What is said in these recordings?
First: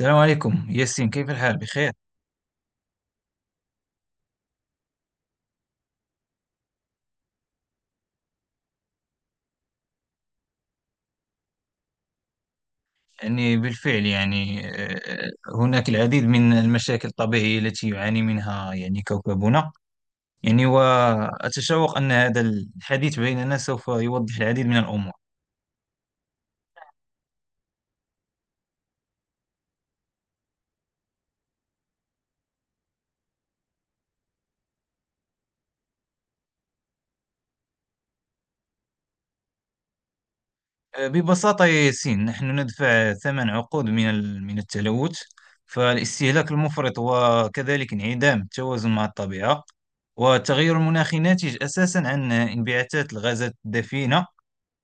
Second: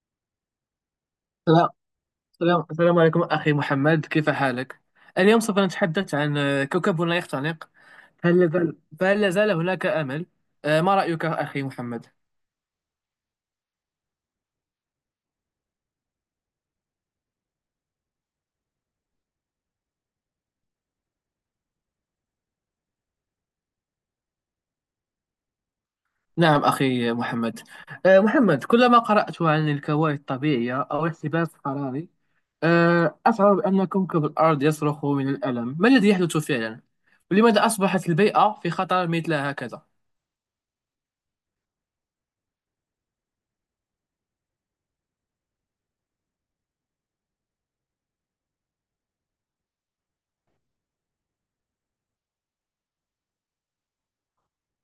السلام عليكم ياسين، كيف الحال؟ السلام بخير. السلام عليكم أخي محمد، كيف حالك؟ اليوم سوف نتحدث عن كوكبنا يختنق. هل لازال فهل لازال هناك أمل؟ ما رأيك أخي محمد؟ يعني بالفعل يعني آه، هناك العديد من المشاكل الطبيعية التي يعاني منها كوكبنا. وأتشوق أن هذا الحديث بيننا سوف يوضح العديد من الأمور. نعم أخي محمد. محمد، كلما قرأت عن الكوارث الطبيعية أو الاحتباس الحراري أشعر بأن كوكب الأرض يصرخ من الألم. ما الذي يحدث فعلا؟ ولماذا أصبحت البيئة في خطر مثل هكذا؟ ببساطة يا ياسين، نحن ندفع ثمن عقود من من التلوث. فالاستهلاك المفرط وكذلك انعدام التوازن مع الطبيعة والتغير المناخي ناتج أساسا عن انبعاثات الغازات الدفيئة،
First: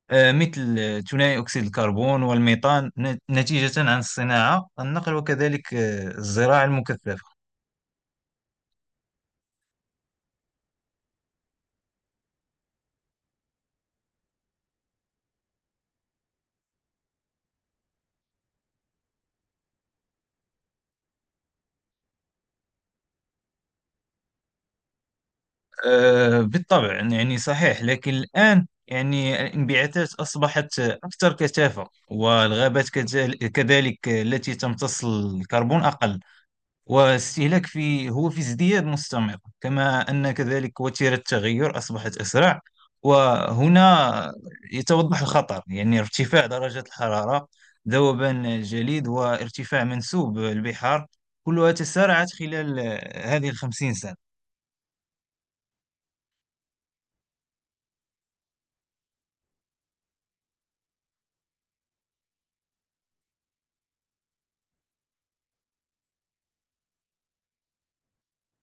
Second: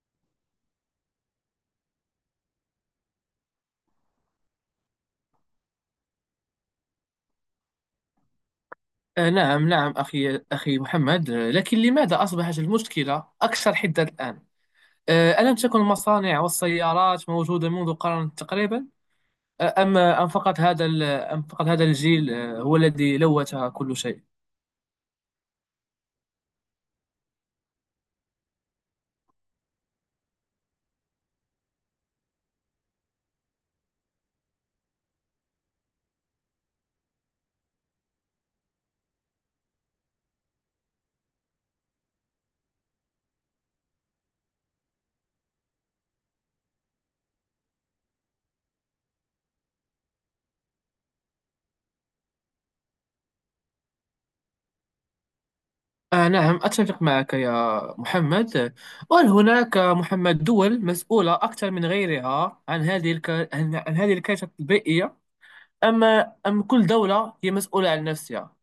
مثل ثنائي أكسيد الكربون والميثان، نتيجة عن الصناعة، النقل وكذلك الزراعة المكثفة. نعم نعم أخي محمد، لكن لماذا أصبحت المشكلة أكثر حدة الآن؟ ألم تكن المصانع والسيارات موجودة منذ قرن تقريبا؟ آه، أم أم فقط هذا ال- أم فقط هذا الجيل هو الذي لوث كل شيء؟ بالطبع صحيح، لكن الآن الانبعاثات أصبحت أكثر كثافة، والغابات كذلك التي تمتص الكربون أقل، واستهلاك في ازدياد مستمر، كما أن كذلك وتيرة التغير أصبحت أسرع. وهنا يتوضح الخطر، ارتفاع درجة الحرارة، ذوبان الجليد وارتفاع منسوب البحار كلها تسارعت خلال هذه الخمسين سنة. آه، نعم أتفق معك يا محمد. وهل هناك محمد دول مسؤولة أكثر من غيرها عن هذه الكارثة البيئية، أم أم كل دولة هي مسؤولة عن نفسها؟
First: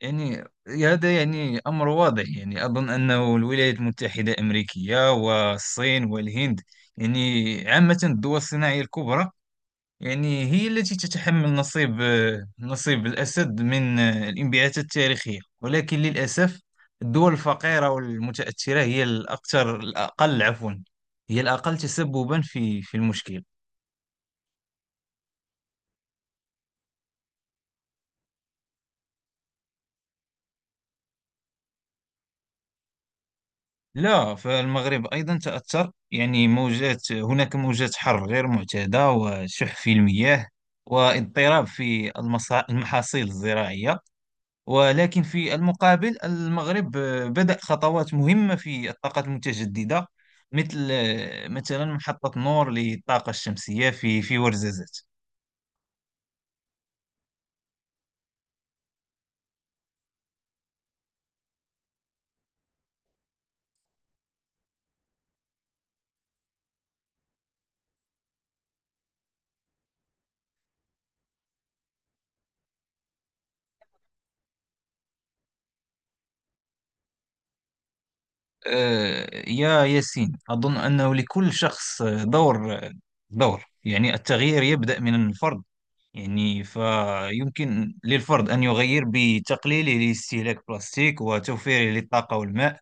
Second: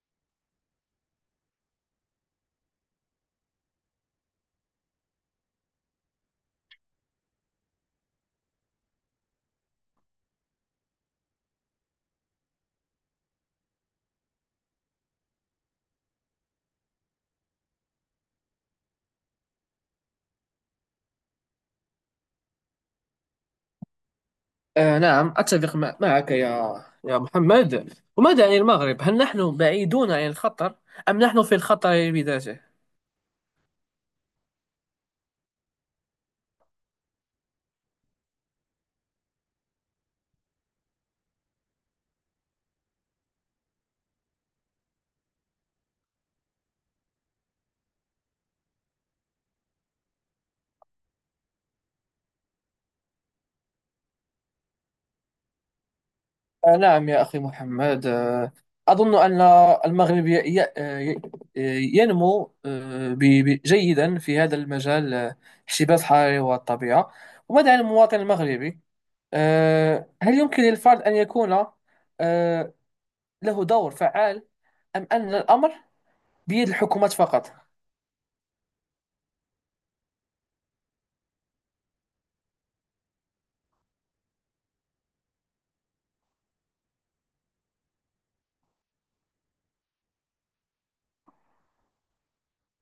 يعني هذا أمر واضح، أظن أنه الولايات المتحدة الأمريكية والصين والهند، عامة الدول الصناعية الكبرى، هي التي تتحمل نصيب الأسد من الانبعاثات التاريخية. ولكن للأسف، الدول الفقيرة والمتأثرة هي الأقل، عفوا، هي الأقل تسببا في المشكل. آه، نعم أتفق معك يا محمد. وماذا عن المغرب، هل نحن بعيدون عن الخطر أم نحن في الخطر بذاته؟ لا، فالمغرب أيضا تأثر، يعني موجات هناك موجات حر غير معتادة وشح في المياه واضطراب في المحاصيل الزراعية. ولكن في المقابل، المغرب بدأ خطوات مهمة في الطاقة المتجددة، مثلا محطة نور للطاقة الشمسية في ورزازات. نعم يا أخي محمد، أظن أن المغرب ي- آه، ينمو جيدا في هذا المجال. احتباس الحراري والطبيعة، وماذا عن المواطن المغربي؟ هل يمكن للفرد أن يكون آه، له دور فعال، أم أن الأمر بيد الحكومات فقط؟ يا ياسين، أظن أنه لكل شخص دور. التغيير يبدأ من الفرد. فيمكن للفرد أن يغير بتقليله لاستهلاك البلاستيك وتوفيره للطاقة والماء،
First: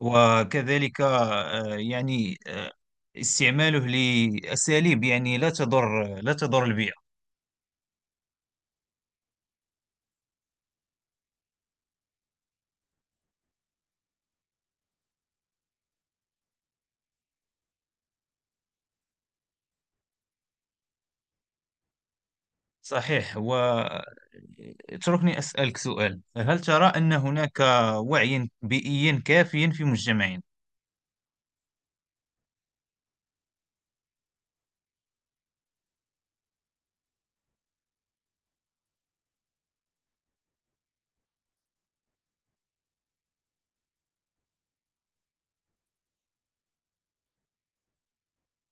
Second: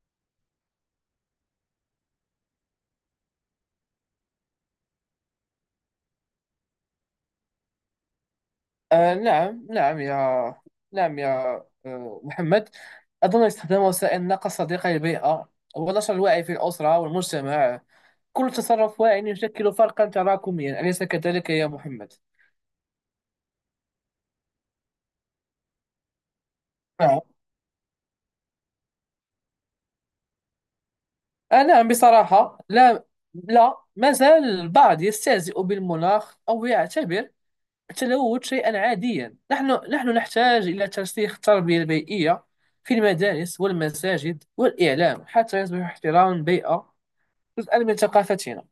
وكذلك استعماله لأساليب لا تضر البيئة. آه، نعم نعم يا، نعم يا، محمد، أظن استخدام وسائل النقل صديقة للبيئة ونشر الوعي في الأسرة والمجتمع، كل تصرف واعي يشكل فرقا تراكميا، أليس كذلك يا محمد؟ صحيح. واتركني أسألك سؤال، هل ترى أن نعم. هناك وعي بيئي كافي في مجتمعنا؟ آه، نعم بصراحة لا، لا، ما زال البعض يستهزئ بالمناخ أو يعتبر التلوث شيئا عاديا. نحن نحتاج إلى ترسيخ التربية البيئية في المدارس والمساجد والإعلام حتى يصبح احترام البيئة جزءا من ثقافتنا.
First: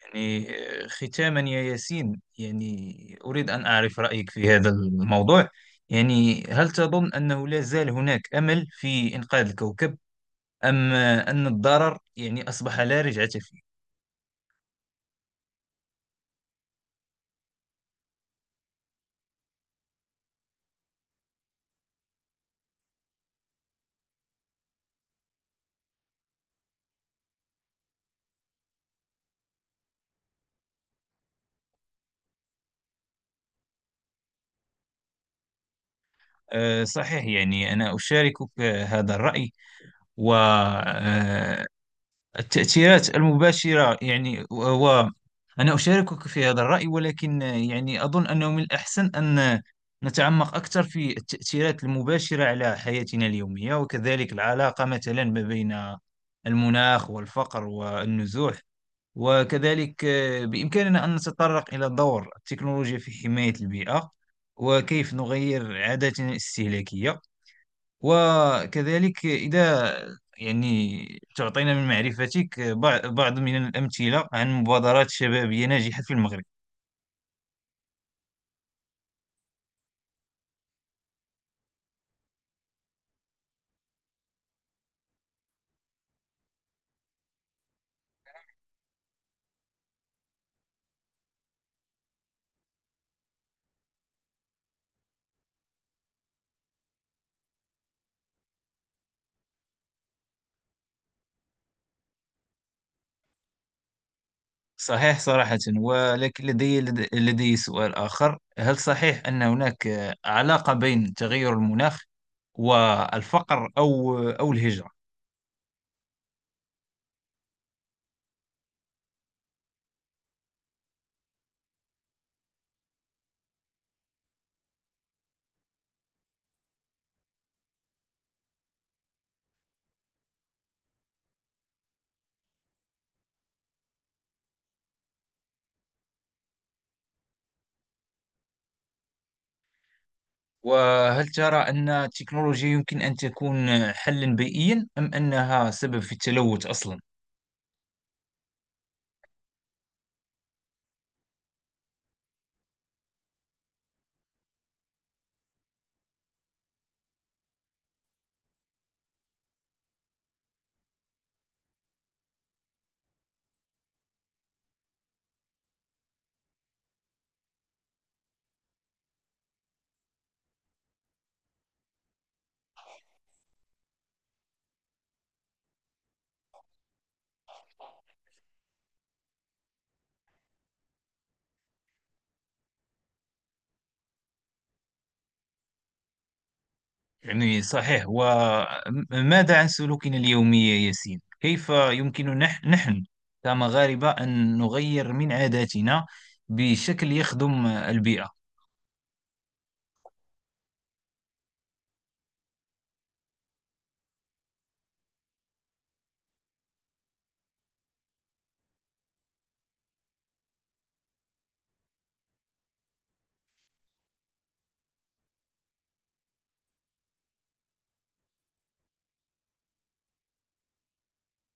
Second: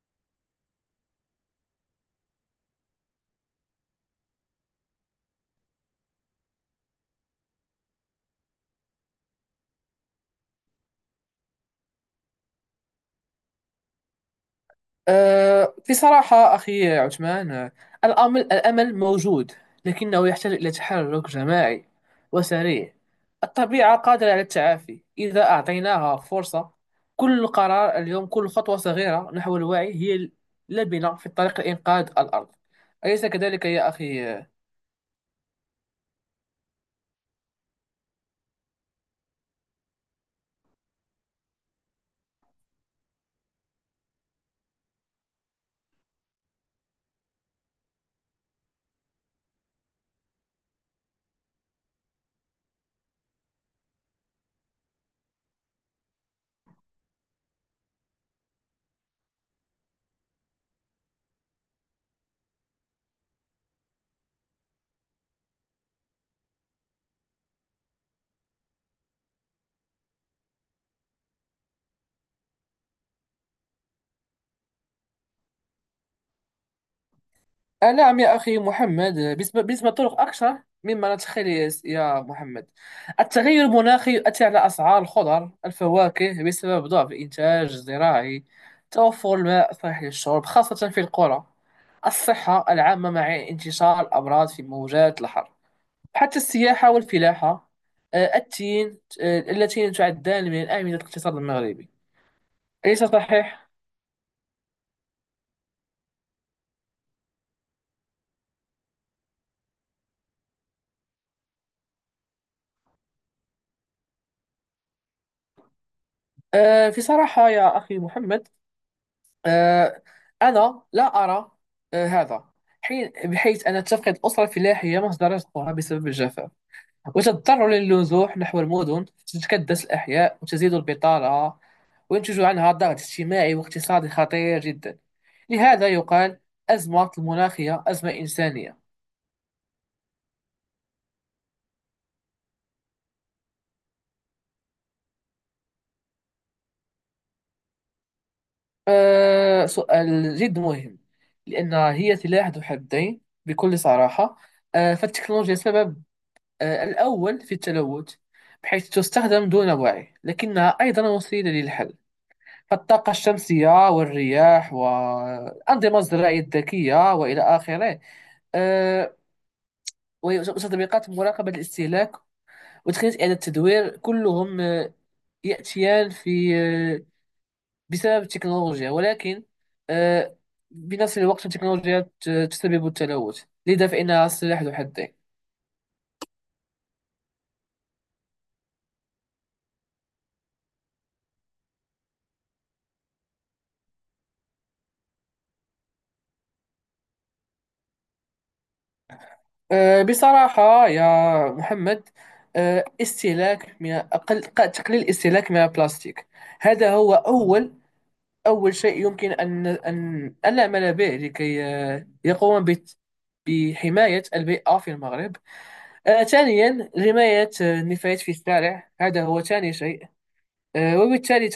يعني ختاما يا ياسين، أريد أن أعرف رأيك في هذا الموضوع. هل تظن أنه لا زال هناك أمل في إنقاذ الكوكب، أم أن الضرر أصبح لا رجعة فيه؟ بصراحة أخي عثمان، الأمل موجود، لكنه يحتاج إلى تحرك جماعي وسريع. الطبيعة قادرة على التعافي إذا أعطيناها فرصة. كل قرار اليوم، كل خطوة صغيرة نحو الوعي هي لبنة في طريق لإنقاذ الأرض، أليس كذلك يا أخي؟ صحيح، أنا أشاركك هذا الرأي والتأثيرات المباشرة. أنا أشاركك في هذا الرأي، ولكن أظن أنه من الأحسن أن نتعمق أكثر في التأثيرات المباشرة على حياتنا اليومية، وكذلك العلاقة مثلا ما بين المناخ والفقر والنزوح. وكذلك بإمكاننا أن نتطرق إلى دور التكنولوجيا في حماية البيئة، وكيف نغير عاداتنا الاستهلاكية. وكذلك إذا يعني تعطينا من معرفتك بعض من الأمثلة عن مبادرات شبابية ناجحة في المغرب. آه، نعم يا أخي محمد. بالنسبة للطرق أكثر مما نتخيل يا محمد. التغير المناخي يؤثر على أسعار الخضر الفواكه بسبب ضعف الإنتاج الزراعي، توفر الماء صحي للشرب خاصة في القرى، الصحة العامة مع انتشار الأمراض في موجات الحر، حتى السياحة والفلاحة التين اللتين تعدان من الأعمدة الاقتصاد المغربي، أليس صحيح؟ صحيح صراحة، ولكن لدي سؤال آخر، هل صحيح أن هناك علاقة بين تغير المناخ والفقر أو الهجرة؟ في صراحة يا أخي محمد، آه، أنا لا أرى هذا حين، بحيث أن تفقد الأسرة الفلاحية مصدر رزقها بسبب الجفاف وتضطر للنزوح نحو المدن، تتكدس الأحياء وتزيد البطالة وينتج عنها ضغط اجتماعي واقتصادي خطير جدا. لهذا يقال أزمة المناخية أزمة إنسانية. وهل ترى أن التكنولوجيا يمكن أن تكون حلا بيئيا، أم أنها سبب في التلوث أصلا؟ أه، سؤال جد مهم، لأن هي سلاح ذو حدين بكل صراحة. أه، فالتكنولوجيا سبب الأول في التلوث، بحيث تستخدم دون وعي، لكنها أيضا وسيلة للحل. فالطاقة الشمسية والرياح والأنظمة الزراعية الذكية وإلى آخره، آه، وتطبيقات مراقبة الاستهلاك وتقنية إعادة التدوير كلهم يأتيان في آه، بسبب التكنولوجيا، ولكن آه، بنفس الوقت التكنولوجيا تسبب التلوث، لذا فإنها سلاح ذو حدين. صحيح. وماذا عن سلوكنا اليومي يا ياسين؟ كيف يمكن نحن كمغاربة أن نغير من عاداتنا بشكل يخدم البيئة؟ بصراحة يا محمد، آه، استهلاك من أقل ق- تقليل الاستهلاك من البلاستيك، هذا هو أول شيء يمكن أن نعمل به لكي يقوم بحماية البيئة في المغرب. ثانيا، حماية النفايات في الشارع، هذا هو ثاني شيء. وبالتالي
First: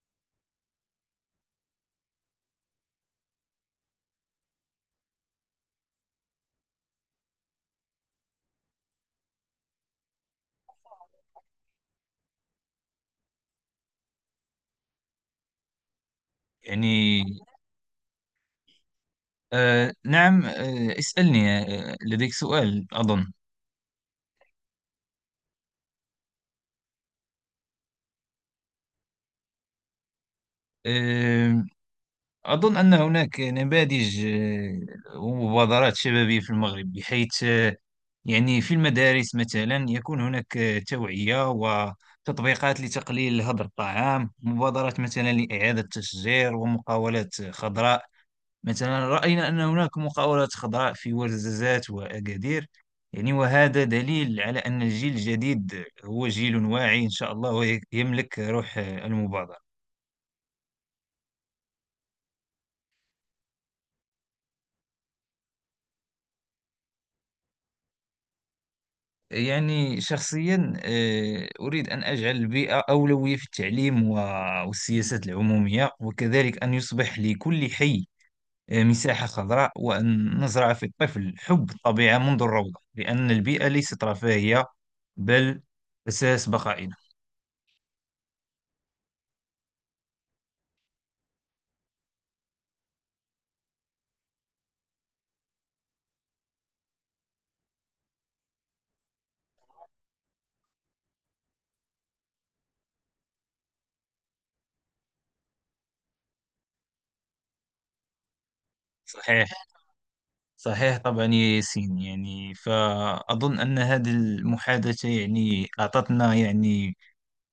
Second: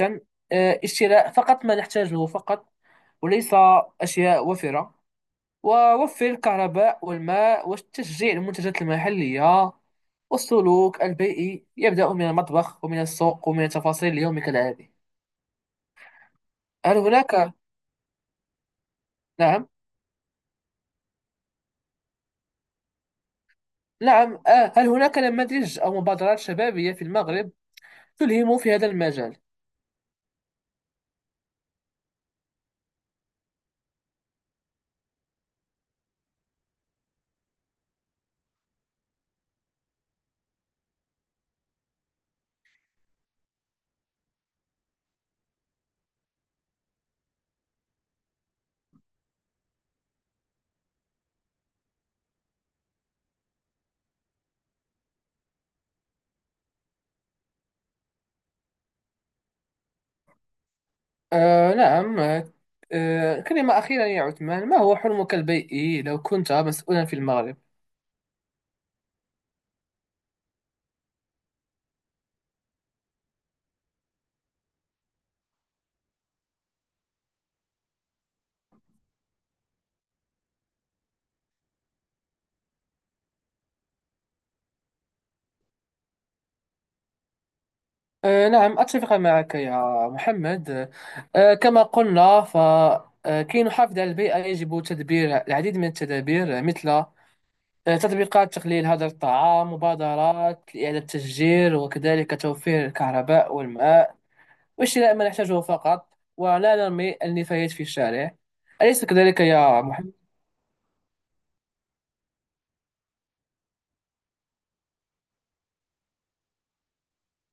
اشتراء فقط ما نحتاجه فقط، وليس أشياء وفرة، ووفر الكهرباء والماء وتشجيع المنتجات المحلية. والسلوك البيئي يبدأ من المطبخ ومن السوق ومن تفاصيل اليوم كالعادي. هل يعني هناك، نعم، نعم، اسألني، لديك سؤال أظن. نعم. هل هناك نماذج أو مبادرات شبابية في المغرب تلهم في هذا المجال؟ آه أظن أن هناك نماذج ومبادرات شبابية في المغرب، بحيث في المدارس مثلا يكون هناك توعية وتطبيقات لتقليل هدر الطعام، مبادرات مثلا لإعادة تشجير، ومقاولات خضراء. مثلا رأينا أن هناك مقاولات خضراء في ورزازات وأكادير. وهذا دليل على أن الجيل الجديد هو جيل واعي إن شاء الله، ويملك روح المبادرة. آه، نعم، آه. كلمة أخيرة يا عثمان، ما هو حلمك البيئي لو كنت مسؤولا في المغرب؟ شخصيا أريد أن أجعل البيئة أولوية في التعليم والسياسات العمومية، وكذلك أن يصبح لكل حي مساحة خضراء، وأن نزرع في الطفل حب الطبيعة منذ الروضة، لأن البيئة ليست رفاهية، بل أساس بقائنا. نعم أتفق معك يا محمد. كما قلنا فكي نحافظ على البيئة يجب تدبير العديد من التدابير، مثل تطبيقات تقليل هدر الطعام، مبادرات لإعادة التشجير، وكذلك توفير الكهرباء والماء وشراء ما نحتاجه فقط ولا نرمي النفايات في الشارع، أليس كذلك صحيح، يا محمد؟ صحيح طبعا يا ياسين. فأظن أن هذه المحادثة أعطتنا يعني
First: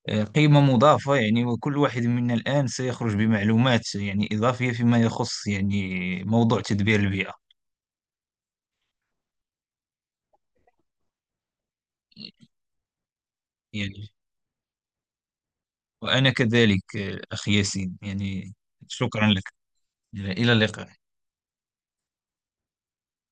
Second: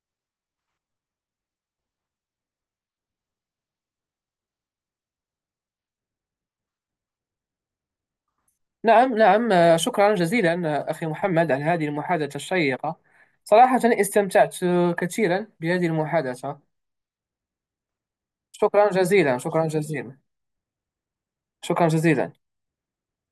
آه، قيمة مضافة، وكل واحد منا الآن سيخرج بمعلومات إضافية فيما يخص موضوع تدبير البيئة. نعم نعم. شكرا جزيلا أخي محمد على هذه المحادثة الشيقة، صراحة يعني استمتعت كثيرا بهذه وأنا المحادثة. كذلك أخي ياسين. شكرا شكرا جزيلا، لك، شكرا جزيلا، إلى اللقاء. شكرا جزيلا.